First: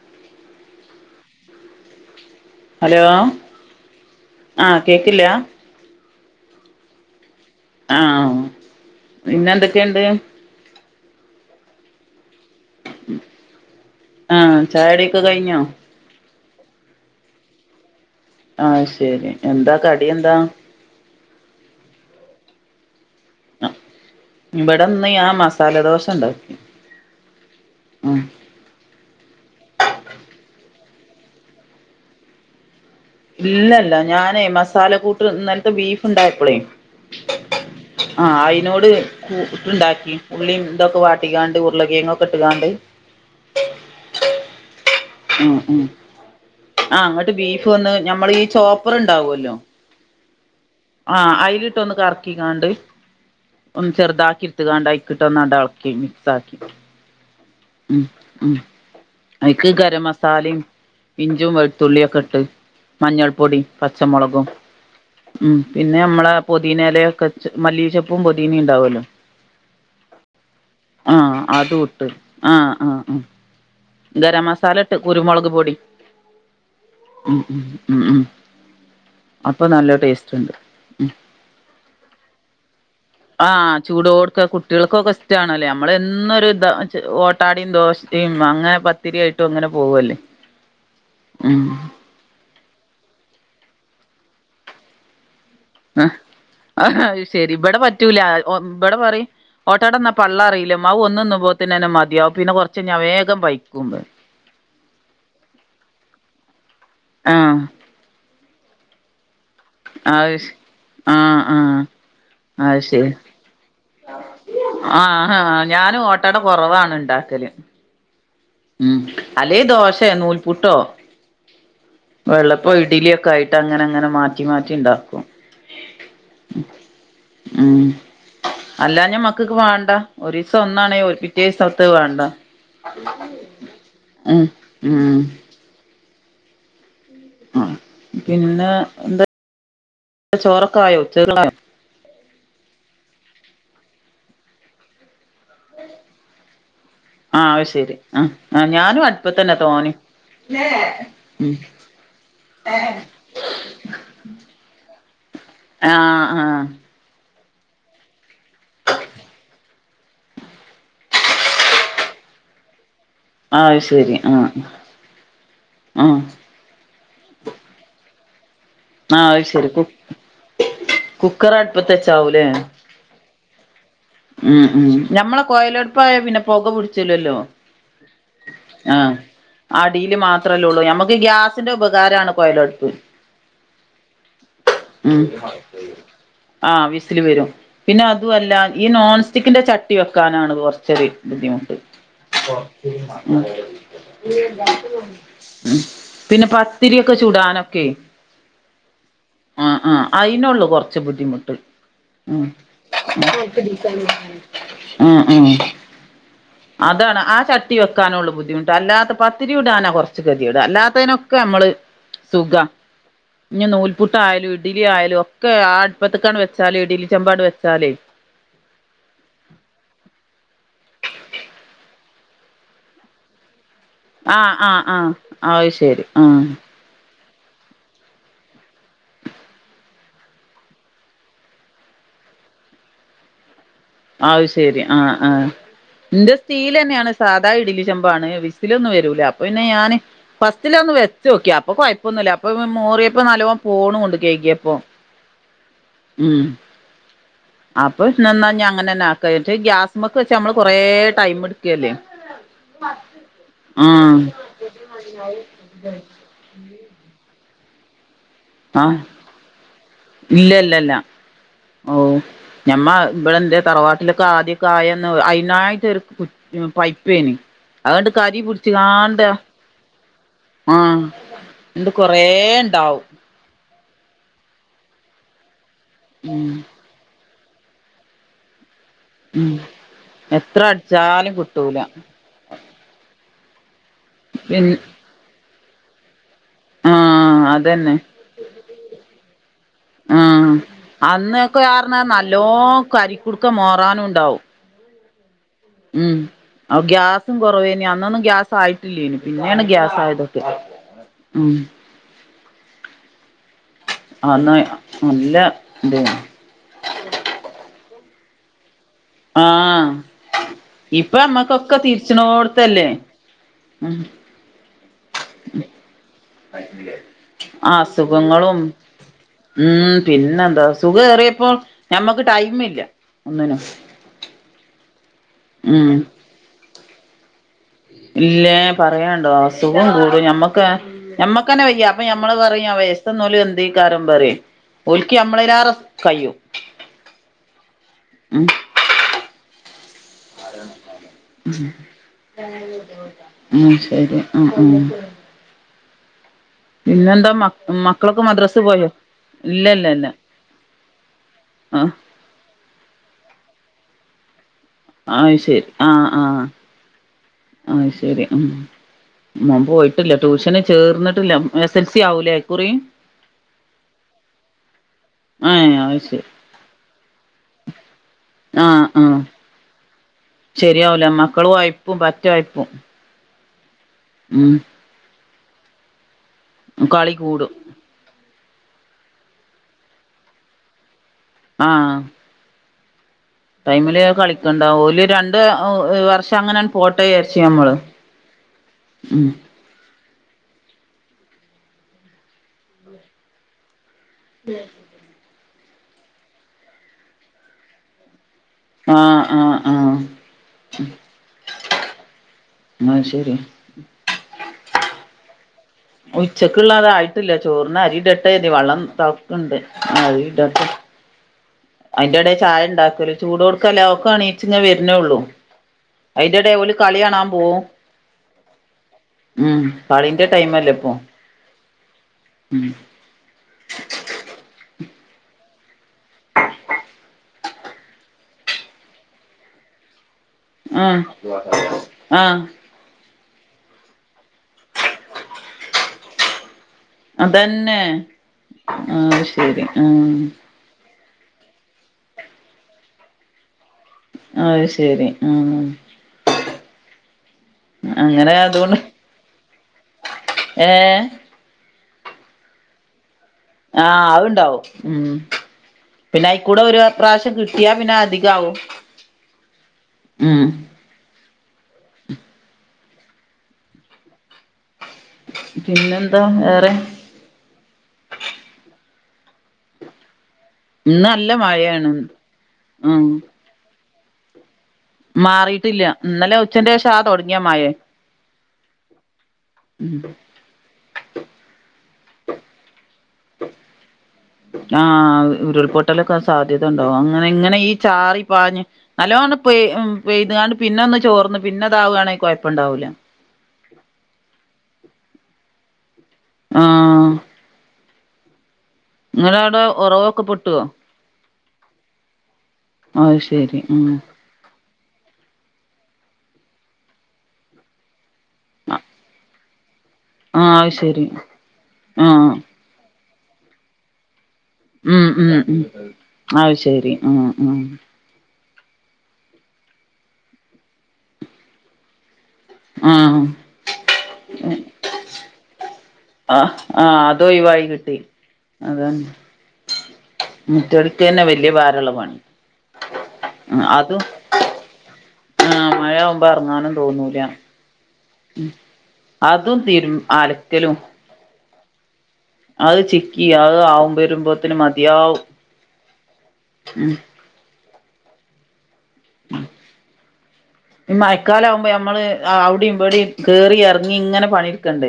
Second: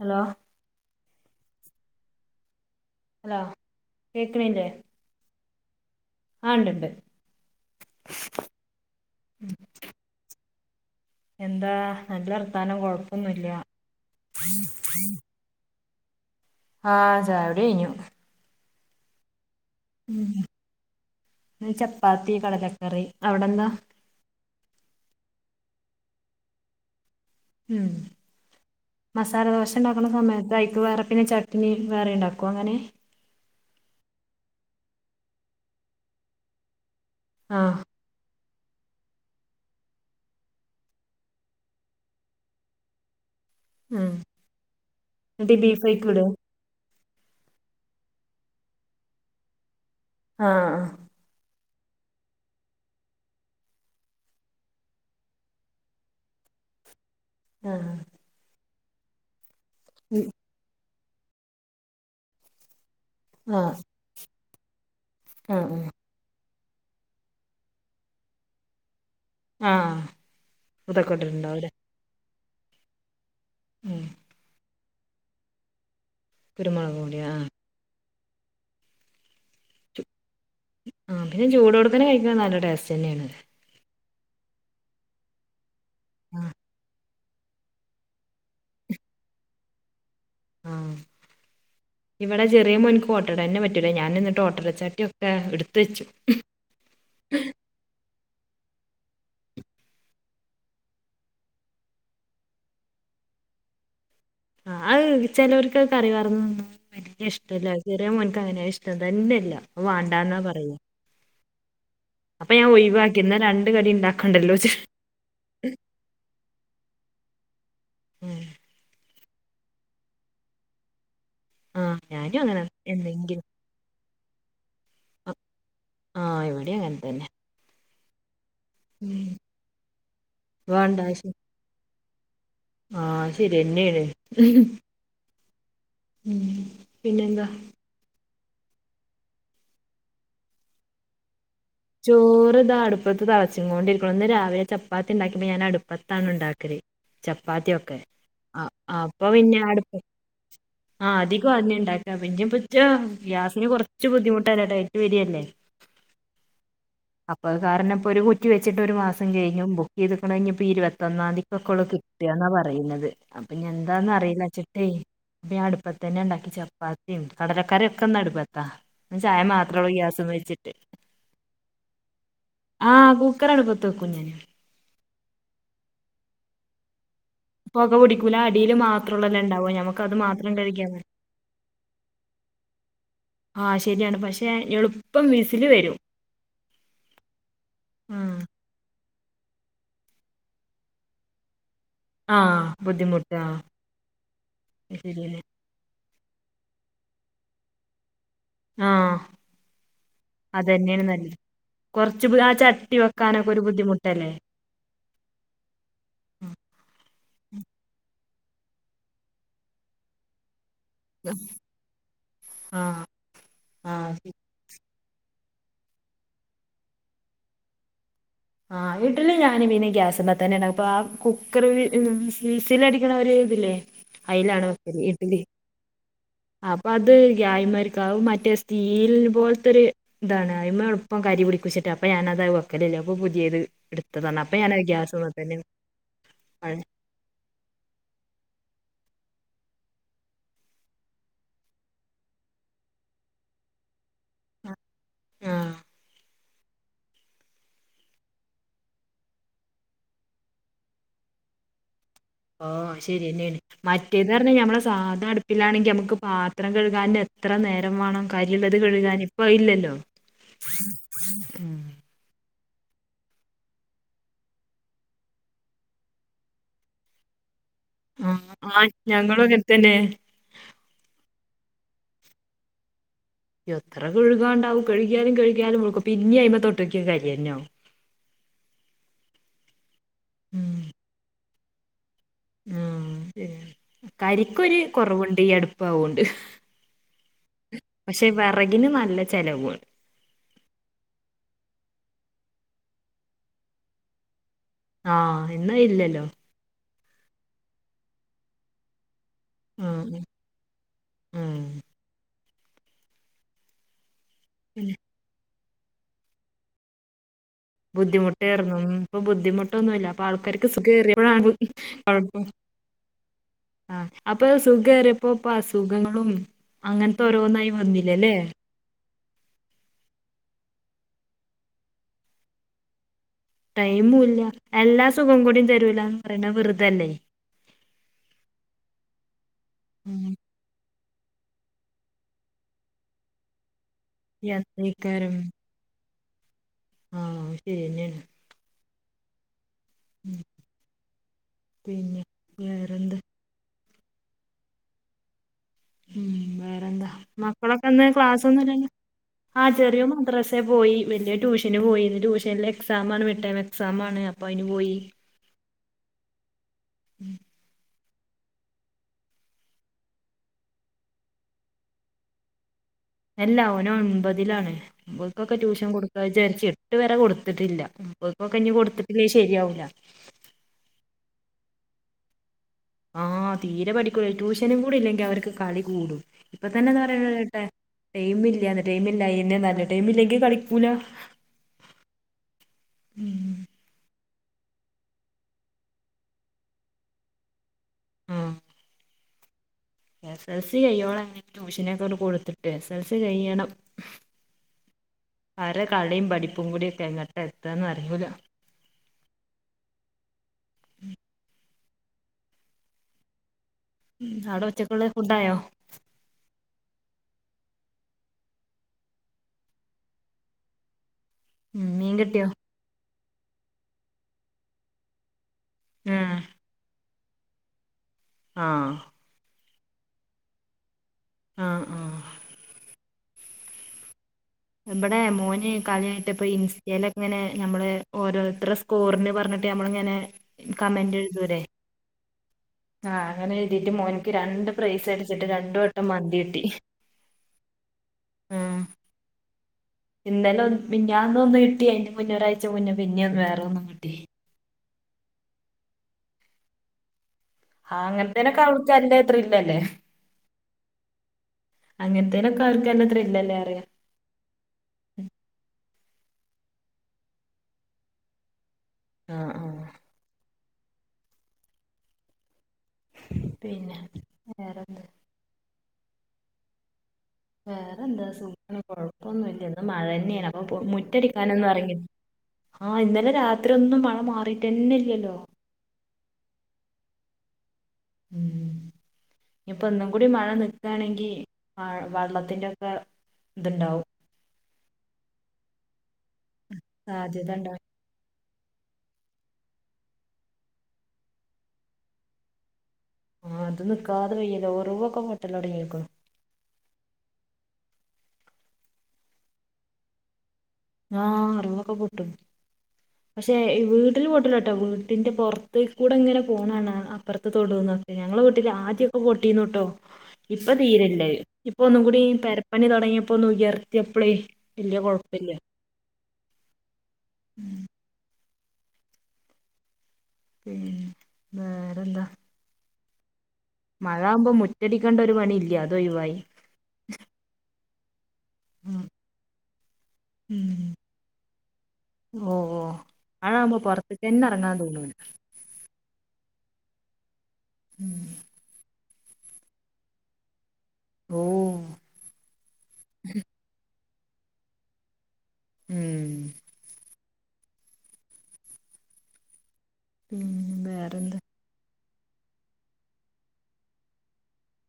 Hello hello ആഹ കേക്കില്ല? ആഹ് ണ്ട്ണ്ട് ആഹ് പിന്നെ എന്തൊക്കെയുണ്ട്? എന്താ നല്ല വർത്താനം കൊഴപ്പൊന്നുല്ല. കയ്ഞ്ഞോ? ആഹ് ചായ്യുടി കഴിഞ്ഞു. ആഹ് ശരി എന്താ? കടി എന്താ ഇന്ന് ചപ്പാത്തി കടലക്കറി. അവിടെന്താ? ഇവിടെ ഇന്ന് ഞാൻ മസാലദോശ ഇണ്ടാക്കി ഉം മസാലദോശ ഉണ്ടാക്കുന്ന സമയത്ത് അയ്ക്ക് വേറെ പിന്നെ ചട്നി വേറെ ഉണ്ടാക്കോ അങ്ങനെ? ഇല്ലല്ല ഞാനേ മസാല കൂട്ട് ഇന്നലത്തെ ബീഫുണ്ടായപ്പളേയ് ആഹ് ആഹ് അയിനോട് കട്ടുണ്ടാക്കി ഉള്ളി ഇന്തൊക്കെ വാട്ടിക്കാണ്ട് ഉരുളകീങ്ങൊക്കെ ഇട്ട്കാണ്ട് ഉം ഉ എന്നിട്ട് ഉ ബീഫ് അയിക്ക് ഇടോ ആ അങ്ങോട്ട് ബീഫ് വന്ന് ഞമ്മൾ ഈ ചോപ്പർ ഉണ്ടാവുല്ലോ? ആഹ് ആഹ് അതിലിട്ടൊന്ന് കറക്കിക്കാണ്ട് ഒന്ന് ചെറുതാക്കി ഇട്ട്ക്കാണ്ടയിക്കിട്ട് ഒന്ന അളക്കി മിക്സ് ആക്കി. ആഹ് ഉ ഉ അതിക്ക് ഗര മസാലയും. ഇഞ്ചും വെളുത്തുള്ളിയും ഒക്കെ ഇട്ട് മഞ്ഞൾപ്പൊടി ആഹ് പച്ചമുളകും ഉം ആഹ് പിന്നെ നമ്മള പൊതീനലക്കെ മല്ലീ ചപ്പും പൊതീനിം ഉണ്ടാവല്ലോ? ആഹ് [unintelligible] തക്കട്ട് ആഹ് ട്ട്ണ്ടാവു ലെ. അതും ഇട്ട് ആഹ് ആഹ് ആഹ്. ഉം. ഗരമസാലട്ട് കുരുമൊളക് പൊടി കുരുമുളക് പൊടി ഉ ആഹ് ഉം ഉം. അപ്പ നല്ല ടേസ്റ്റ്ണ്ട്. ആഹ് പിന്നെ ചൂടോട്ക്കനെ കഴിക്ക നല്ല ടേസ്റ്റെന്നേണ്. ആഹ് ചൂടോട്ക്ക കുട്ട്യൾക്കൊക്കെ ഇഷ്ടാണ്ലേ നമ്മളെന്നൊര് ആഹ് താ ച് ഓ ട്ടാടിം ദോശ് ഇം അങ്ങനെ പത്തിരി ആയിട്ടു അങ്ങനെ പോവല്ലേ ഉം. ഇവടെ ചെറ്യേ മോൻക്ക് ഓട്ടടന്നെ പറ്റൂല ഞാന് ന്നട്ട് ഓട്ടടച്ചട്ട്യൊക്കെ ഇട് അ അ അവ് ശരി ബട പറ്റൂല ഒ ബടെ പറിം. ഓട്ടാടന്നാ പള്ള അറില്ലമ്മ അവ് ഒന്ന്ന്നുമ്പോത്തിനന്നെ മത്യാവു പിന്നെ കൊർച്ച് ഞാ വേഗം പൈക്കുമ്പ ആഹ് അവ് പെലോൽക്കവ് കറി പാർന്ന്ന്ന വല്ല്യ ആഹ് ഇഷ്ടല്ലവ്. ചെറ്യേ മോൻക്കങ്ങനെ ഇഷ്ടം തന്നെല്ല ഓ അത് വാണ്ടാന്നാ ശെ പറയ. ആഹ് ആഹ് അപ്പ ഞാ അത് ഒയ് ശെരി വാക്കി ന്ന രണ്ട് കടി ണ്ടാക്കണ്ടല്ലോച്ച ഉം. ട്ടട കൊറവാണ് ണ്ടാക്കല് ഉം. ഉം അല്ലെ ദോശേ നൂൽപുട്ടോ. ആഹ്. വെള്ളപ്പ ഇഡ്ല്യൊക്കായ്ട്ടങ്ങനെ ങ്ങനെ മാറ്റി മാറ്റിണ്ടാ അ ആഹ് എവിട്യൂ അങ്ങൻ തന്നെ. ഉം അല്ലാഞാ ഉം. മക്കക്ക് വാണ്ട ഒരിസം ഒന്നാണേ വേണ്ട ഒ ശ- പിറ്റേസം. ത്ത് വാണ്ട ആ ശരിയെന്നേണ് അ് ഉം. ഉം പിന്നെന്താ. ആ. പിന്നെ എന്ത ചോറക്കായോ ഉച്ച ചോറ് താ അടുപ്പത്ത് തൾച്ച്ങ്ങോണ്ടിരിക്കണു ഇന്ന് രാവിലെ ച പ്പാത്തി ണ്ടാക്ക്യപ്പ ഞാനടുപ്പത്താണുണ്ടാക്കല്. ആഹ് അത് ശരി ചപ്പാത്ത്യൊക്കെ ആഹ് അ അപ്പ പിന്നെ അടുപ് ലേ. ആഹ് അധികു അഎന്നെണ്ടാക്കാ പിന്ന പച്ച ഗ്യാസിന് കൊറച്ച് ബുദ്ധിമുട്ടല്ലേ ട്ടൈറ്റ് വര്യല്ലേ. ആഹ് ആഹ്. അപ്പവ് കാരണംപ്പൊരു കുറ്റി വെച്ചിട്ടൊരു മാസം കെയ്ഞ്ഞു ബുക്കെയ്ത്ക്കണ ഞ് പ്പീ ഇരുപത്തൊന്നാംന്തിക്ക ക്കൊള്ളു ക്- ദ്യന്ന പറയ്ന്നത് അത് ശരി ആഹ് അപ്പഞ്ഞെന്താന്നറീലച്ച്ട്ടെ പ്പഞാ ആഹ് അട്പ്പത്തന്നെ ണ്ടാക്കി ചപ്പാ നിം കടലക്കറ്യൊക്കെന്നട്പ്പത്താ ന്ന് ചായ മാത്രള്ളൂ ഗ്യാസും വെച്ചിട്ട്. കുക്കറട്പ്പത്തച്ചാവുലെ. ആഹ് കുക്കറടുപ്പത്ത് വെക്കും ഞാന്. ഉം ഉം ഞമ്മളെ കൊയലട്പ്പായ പിന്നെ പൊക പുട്ച്ലല്ലോ. പൊക പിടിക്കൂല അടിയില് അഹ് മാത്രൊള്ളല്ലോ ഇണ്ടാവ ഞമ്മക്ക് അടീല് അത് മാത്രം മാത്രല്ലള്ളൂ കഴുകിയാ മതി ഞമ്മക്ക് ഗ്യാസ്ന്റെ ഉപകാരാണ്. കൊയലട്പ്പ്. ആഹ് ശര്യാണ് പക്ഷെ. ഉം എളുപ്പം വിസില് വരും ആഹ് വിസിൽ വരും പിന്നെ ആഹ് അത്വല്ല ഈ നോൺ തിക്ൻ്റെ ചട്ടി വെക്കാനാണ് കൊർച്ചര് ബുദ്ധിമുട്ട്. [unintelligible] ആഹ് ബുദ്ധിമുട്ടാ അത് ഉം ശരിയല്ലേ പിന്നെ പത്തിര്യൊക്കെ ചുടാനൊക്കെ. ആഹ്. ആഹ് ആഹ് അയ്നൊള്ളു കൊർച്ച് അതന്നെയാണ് നല്ലത് ബുദ്ധിമുട്ട് കൊറച്ച് ബു ഉം. ആ ചട്ടി ആഹ് വെക്കാനൊക്കെ ഒരു ബുദ്ധിമുട്ടല്ലേ ആഹ്. അതാണ് ആ ചട്ടി വെക്കാനള്ളു ബുദ്ധിമുട്ട് അല്ലാത്ത പത്തിരി ഉടാനാ കൊർച്ച് കത്യേട് അല്ലാത് പ്പയ്നൊക്കെ അമ്മള് സുഖ. ആഹ് ഞ് ആഹ് ശരി. നൂൽപുട്ടായാലു ഇഡ്ലി ആയാലു ഒക്കെ ആ അട്പ്പത്ത്ക്കാണ് വെച്ചാല് ഇഡി ചെമ്പാട് വെച്ചാലേ. ആഹ് ഇഡ്ല് ഞാനും പിന്നെ ഗ്യാസുമ്മത്തന്നേണവ് പ്പാ കുക്കർ വി ഫിസലടിക്കണ ഒര് ത് ല്ലേ. ആഹ് ആഹ് ആഹ് ആത് ശരി ആഹ്. വത് ഗ്യായ്മരിക്ക അവും മറ്റേ സ്റ്റീൽ പോൽത്തൊര്. ഇതാണ്. അയിമ എളുപ്പം കരി പിടിക്കുച്ചിട്ട് അപ്പൊ ഞാനത് വെക്കലില്ല. അപ്പം പുതിയത് എടു അഹ് ശരി ആഹ് ആഹ് എന്റെ പഴ സ്റ്റീൽ തന്നെയാണ്. സാധാ ഇഡലി ചെമ്പാണ് വിസിലൊന്നും വരൂല. അപ്പൊ പിന്നെ ഞാന് ഫസ്റ്റിലേ ഒന്ന് വെച്ച് നോക്കി അപ്പൊ കൊഴപ്പൊന്നുമില്ല. അപ്പം മോറിയപ്പോ നല്ലോണം പോണുണ്ട്. കഴുക്കിയപ്പോ ആഹ് ഉം അപ്പൊ ന്ന ന്നാ അങ്ങനെന്നെ ആക്ക. ഗ്യാസ്മക്ക് വെച്ച് നമ്മള് കൊറേ ടൈം എടുക്കല്ലേ ഓ ശരി തന്നെയാണ്. ആഹ് മറ്റേന്ന് പറഞ്ഞ നമ്മളെ സാധ അടുപ്പിലാണെങ്കി നമുക്ക് പാ പാത്രം കഴുകാന് എത്ര നേരം വേണം. കരിണത് ആഹ് കഴുകാൻ ഇപ്പം ഇല്ലല്ലോ? ഇല്ല ഇല്ല ഇല്ല ഓ ഞമ്മ ഇവിടെ എന്തേ തറവാട്ടിലൊക്കെ ആദ്യകായന്ന് അതിനായിട്ട് ഉ പൈപ്പേനി. അഹ് കരിപിടിച്ചു കാണ്ട് തെന്നെ ആഹ് ഇന്ന് കൊറേ ണ്ടാവും എത്ര കഴുകാണ്ടാവും കഴുകിയാലും കഴുകിയാലും വെളുക്കും. പിന്നേ ഉം അയിന്ന് മേൽ തൊട്ട് നോക്കിയാ കരിതന്നെയാകും. ഉം എത്ര അടിച്ചാലും കിട്ടൂല. ആഹ് ശേ പിൻ കരിക്കൊര് കൊറവുണ്ട് ഈ അടുപ്പ് ആവോണ്ട്. ആ ആഹ് അതന്നെ പക്ഷെ വിറകിന് നല്ല ചിലവു ആണ്. ആഹ്. അന്നൊക്കെ കാരണം നല്ലോ കരിക്കുടുക്ക മോറാനും ഉണ്ടാവും. ആഹ് ഇന്ന് ഉം ഇല്ലല്ലോ? ഗ്യാസും കുറവേ നി അന്നൊന്നും ഗ്യാ ആയിട്ടില്ലേനു പിന്നെണ് ഗ്യാസ് ഉം ആയതൊക്കെ ഉം ആന്നേ നല്ല താണ്. ബുദ്ധിമുട്ട്‌രുന്നു. ഇപ്പൊ ആഹ് ബുദ്ധിമുട്ടൊന്നുല്ല. അപ്പൊ ആൾക്കാർക്ക് സുഖം ഇപ്പൊ എറിയപ്പോഴാണ് നമ്മക്കൊക്കെ കുഴപ്പം. തിരിച്ചണോടത്തല്ലേ ഉം ആഹ് അപ്പൊ സുഖംയേറിയപ്പോ പ്പ അസുഖങ്ങളും. അങ്ങനത്തെ ഓരോന്നായി വന്നില്ല ല്ലേ അസുഖങ്ങളും ഉം പിന്നെ എന്താ സുഖം കേറിയപ്പോൾ ഞമ്മക്ക് ടൈമ് ഇല്ല. ഒന്നിനും ടൈമും ഇല്ല. എല്ലാ സുഖം കൂടിയും തരൂലാന്ന് പറയുന്ന വെറുതേയല്ലേ. ഇല്ലാ പറയാ ഉണ്ടോ അസുഖം കൂടും. ഞമ്മക്ക് [unintelligible] ഞമ്മക്കന്നെ വയ്യ അപ്പ ഞമ്മള് പറയാ വേ സ്‌റ്റ്‌ ന്നോലും എന്തെ കാരം പറ ഓൽക്കി യാത്രക്കാരം അമ്മളായിരം കയ്യും. ആഹ് ശരി തന്നെയാണ് ഉം പിന്നെ വേറെന്താ ഉം ശരി ഉം ഉം ഉം വേറെന്താ പിന്നെന്താ മ മക്കളക്കെന്ന് മക്കളൊക്കെ ക്ലാസ് മദ്രസ് പോയോ ഒന്നുയില്ലല്ലോ? ആ ഇല്ല ഇല്ല ചെറിയോ ഇല്ല മദ്രാസെ പോയി വലിയ ട്യൂഷന് ആ പോയി ഇന്ന് ട്യൂഷനിലെ എക്സാമാണ് മിഡ്‌ ടേമ് എക്സാമാണ് അപ്പൊ അയ്ന് പോയി. അയ് ശരി ആഹ് ആഹ് [unintelligible] ആഹ് ശരി ആഹ് മോൻ പോയിട്ടില്ല ട്യൂഷന് ചേർന്നിട്ടില്ല എസ് എസ് എൽ സി ആവൂലേയികുറി. അല്ല ഓന് ഒൻപതിലാണ്. ഏ ഇവൾക്കൊക്കെ ട്യൂഷൻ അത് ശരി കൊടുക്കാചാരിച്ച എട്ട് വരെ കൊടുത്തിട്ടില്ല ഓൽക്കൊക്കെ ഇനി കൊടുത്തിട്ടില്ലേ ശരിയാവൂല്ല. ശരിയാവുല മക്കളും വായ്പും പറ്റ് വായ്പും. ആഹ് തീരെ പഠിക്കൂല ട്യൂഷനും കൂടി ഇല്ലെങ്കി അവർക്ക് കളി കൂടും ഇപ്പൊ തന്നെ എന്താ കളി പറയുന്നത് കൂടും കേട്ടേ ടൈമ ഇല്ല ടൈമിലയെന്നെ നല്ല ടൈം ഇല്ലെങ്കി കളിക്കൂല. ആഹ് ഉം ടൈമില് കളിക്കണ്ട ഓൽ രണ്ട് വർഷം അങ്ങനെ പോട്ട വിചാരിച്ച് നമ്മള് [unintelligible] ഉം എസ് എൽ സി കയ്യോളം എങ്ങനെ ട്യൂഷനൊക്കെ ഒന്ന് കൊടുത്തിട്ട് എസ് എൽ സി കയ്യണം ഉം [inaudible] അരെ കളിയും പഠിപ്പും കൂടി ഒക്കെ എങ്ങട്ടാ എത്താന്ന് അറിയൂല ആഹ് ആഹ് ആഹ് ആഹ് ശരി അവിടെ ഉച്ചക്കുള്ള ഫുഡ്‌ ആയോ ഉച്ചക്കുള്ള അതായിട്ടില്ല ചോറിൻ അരി ഇടട്ടെ വെള്ളം തെളക്കണ്ട് അരി ഇടട്ടെ ഉം മീൻ അതിന്റെ ഇടയിൽ കിട്ടിയോ ചായ ഉണ്ടാക്കലും ചൂടോടക്കല്ലേ ഒക്കെ എണീച്ചി വരുന്നേള്ളൂ ആഹ് അയിന്റെ ഇടയിൽ ഓൽ കളി കാണാൻ പോവും ആഹ് ഉം കളിന്റെ ടൈം അല്ലേ ഇപ്പൊ ആ ഹ് ആഹ് ഉം ഇവടൊ മോന് കളിഴിട്ടഇപ്പം ഇൻസ്റ്റയിലക്കങ്ങനെ നമ്മള് ഓരോരുതരെ സ്കോറിന് പറഞ്ഞിട്ട് നമ്മൾ ഇങ്ങനെ ആഹ് കമന്റ് എഴുതുല്ലേ ആഹ് ആഹ് അങ്ങനെ എഴുതിട്ട് മോനിക്ക് രണ്ട് പ്രൈസ് അടിച്ചിട്ട് രണ്ടു വട്ടം മന്തി കട്ടി അതന്നെ ആഹ് ശരി ആ ഇന്നലെ ഒന്ന് മിനിഞ്ഞാന്ന് ഒന്ന്കിട്ടി അതിന്റെ മുന്നേ ഒരാഴ്ച മുന്നേ പിന്നെ വേറെ ഒന്നും കിട്ടി അത് ശെരി ആഹ് ആഹ് അങ്ങനെത്തേനെക്ക അവൾക്ക് നല്ല ത്രില്ലല്ലേ ഏ അങ്ങനത്തനൊക്കെ അവർക്ക നല്ല ത്രി ആഹ് അതുണ്ടാവും ഉം പിന്നെ ആയിക്കൂടെ ഒരുപ്രാവശ്യം കിട്ടിയാ പിന്നെ അധികം ആവും ആഹ് ആഹ് ഉം പിന്നെ വേറെന്ത് പിന്നെന്താ വേറെ വേറെന്താ സുഖം കൊഴപ്പൊന്നുമല്ല ഇന്ന് മഴ തന്നെയാണ് ആഹ് ഇന്ന് നല്ല മുറ്റടിക്കാനൊന്നും മഴയാണ് ഇറങ്ങി ആഹ ഉം ഇന്നലെ രാത്രി ഒന്നും മഴ മാറി മാറിയിട്ടില്ല ഇന്നലെ ഉച്ചന്റെ ശേഷ ആ തുടങ്ങിയാ മയേ ഉം ഇനിയിപ്പൊ ഇന്നും കൂടി മഴ നിക്കാണെങ്കി ആ വെള്ളത്തിന്റെ ഒക്കെ ഇതുണ്ടാവും ആഹ് ഉരുൾപൊട്ടലൊക്കെ സാധ്യത ഉണ്ടാവും അങ്ങനെ സാധ്യത ഇങ്ങനെ ഇണ്ട ഈ ചാറി പാഞ്ഞ് നല്ലോണം പെയ് പെയ്ത്കാണ്ട് പിന്നെ ഒന്ന് ചോർന്ന് പിന്നെതാവാണെങ്കിൽ കുഴപ്പം ഉണ്ടാവില്ല ആഹ് അതും നിക്കാതെ പെയ്യല് ഒറവ് ഒ ക്കെ പൊട്ടൽ തുടങ്ങിക്ക്‌ണ് ആഹ് ഇങ്ങടെ അവിടെ ഉറവൊക്കെ പെട്ടുവോ ആഹ് ഒറവൊക്കെ പൊട്ടും അത് പക്ഷെ ശരി ഉം വീട്ടിൽ പൊട്ടുല കേട്ടോ വീട്ടിന്റെ പുറത്തേ കൂടെ ഇങ്ങനെ പോണ കാണ അപ്പുറത്ത് തൊടുന്ന ഞങ്ങള വീട്ടില് ആദ്യൊക്കെ പൊട്ടിന്ന്ട്ടോ ആഹ് അത് ഇപ്പ ശരി തീരല്ലേ ഇപ്പൊ ഒന്നും കൂടി ആഹ് പെര പണിതുടങ്ങിയപ്പോ ഒന്ന് ഉയർത്തിയപ്പൾ ഉം ഉം ഉം അത് ശരി ആഹ് ആഹ് ഉം വേറെന്താ ആഹ് മഴയാവൂമ്പോ മുറ്റടിക്കേണ്ട ഒരു പണി ഇല്ല്യ ആഹ് ആ അത് ഒയിവായികിട്ടി അതെന്നെ ഉം വല്യ ഭാരമുള്ള പണി ഉം ഓ ഓ മഴാവുമ്പോ പൊറുത്ത്ക്കന്നെ ഇറങ്ങാൻ തോന്നൂലാ ആ മഴ ആവുമ്പോ എറങ്ങാനും തോന്നൂല ഉം. അതും തീരു അലക്കലും- ഓഹ്. അത് ചിക്കി അത് ആവുപ്പോരീമമ്പോത്തിനും മതിയാവും. ഉം ഉം [unintelligible] പിന്നെ വേറെന്താ മയക്കാലാവുപ്പോ ഞമ്മള് ആഹ് അവിടിം ഇവിടെ കെയറി എറങ്ങി ഇങ്ങനെ പണിട്ക്കണ്ട്.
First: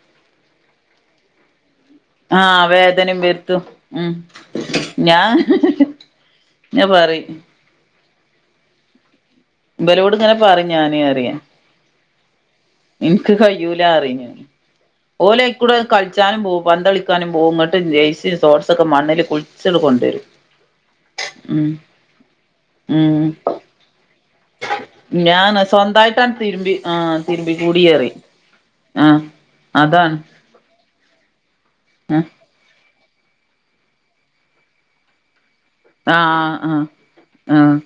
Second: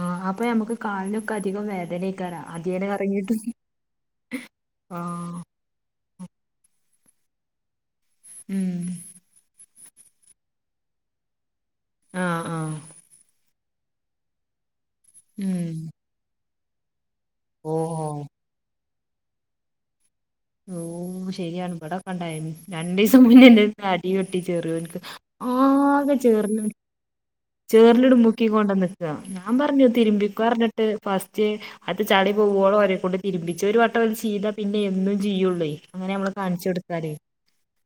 ആഹാ അപ്പൊ നമുക്ക് കാലിനൊക്കെ അധികം വേദനേ ആ വേദനിം വേര്ത്തും ഉം ഞാ ആഹ് ഇങ്ങ പറി ഉം. ഇപലോട്ങ്ങനെ പറേം ഞാന് അറിയ ആഹ് ആഹ് എനിക്ക് കയ്യ് കയ്യൂലറിം ഓല് അഴിക്കുടെ ഉം കളിച്ചാനും പോവും പന്തളിക്കാനും പോവും ഇങ്ങോട്ട് ഓഹ് ജയ്സി തോട്‌സ്ക്കെ മണ്ണില് കുളിച്ച്ത്കൊണ്ടാരും. ഓ ശരിയാണ് ഇവിടക്കണ്ടായി രണ്ടീസം ഉം മുന്നേ ഇന്റെ അടി കൊട്ടി ചേറിയോന്ക്ക് ഞാന് ആകേ സ്വന്തായിട്ടാണ് ചേർ തിരുമ്പി ആ തിരുമ്പി കൂടിയേറി ചേറലിട്മുക്കി മുക്കി ആ കൊണ്ടന്ന്ക്കാ ഞാൻ അതാണ് പഞ്ഞുതിരുമ്പിക്ക റഞ്ഞ് ട്ട് ഫസ്റ്റ് അത് ചളി പോകോളോ ഒരെക്കൊണ്ട് തിരുപ്പിച്ചു ഒരു വട്ടം ഓല് ചെയ്തപിന്നെ എന്നും റ്റിയ്യുള്ളെ ആഹ് ആഹ് ആഹ്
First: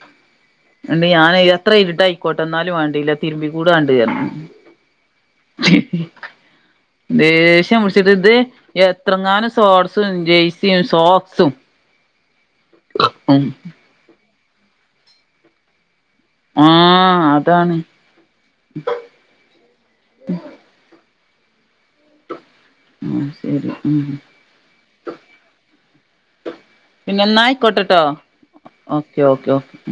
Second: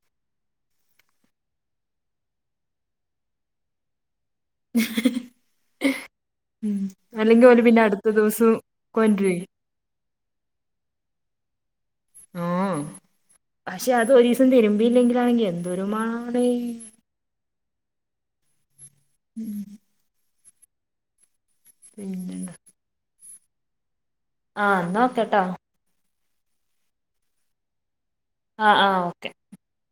ന്ന ഞാന് എത്ര ഇരുട്ടായിയിക്കോട്ടെ എന്നാലും വേണ്ടില്ല തിരുബികൂടാണ്ട് [unintelligible] ഉ അല്ലെങ്കിൽ ഒല് പിന്നെ ദേഷ്യം അടുത്ത ദിവസം കൊണ്ട്രെ. ജെയയ്സിയും സോക്സും ഏഹ് [unintelligible] ഉം പക്ഷെ അത് ഒരിസം തിരുമ്പിയില്ലെങ്കിലാണെങ്കില് എന്തൊരുമണാണ്. ആഹ് താണ്- [unintelligible] പിന്നെന്താ? ആഹ് ശരി [unintelligible] ആഹ് ന്നാ ഒക്കെ ട്ടോ പിന്നെന്നായിക്കോട്ടട്ടോ ആ ആ ഓക്കെ ഓക്കെ ഒ.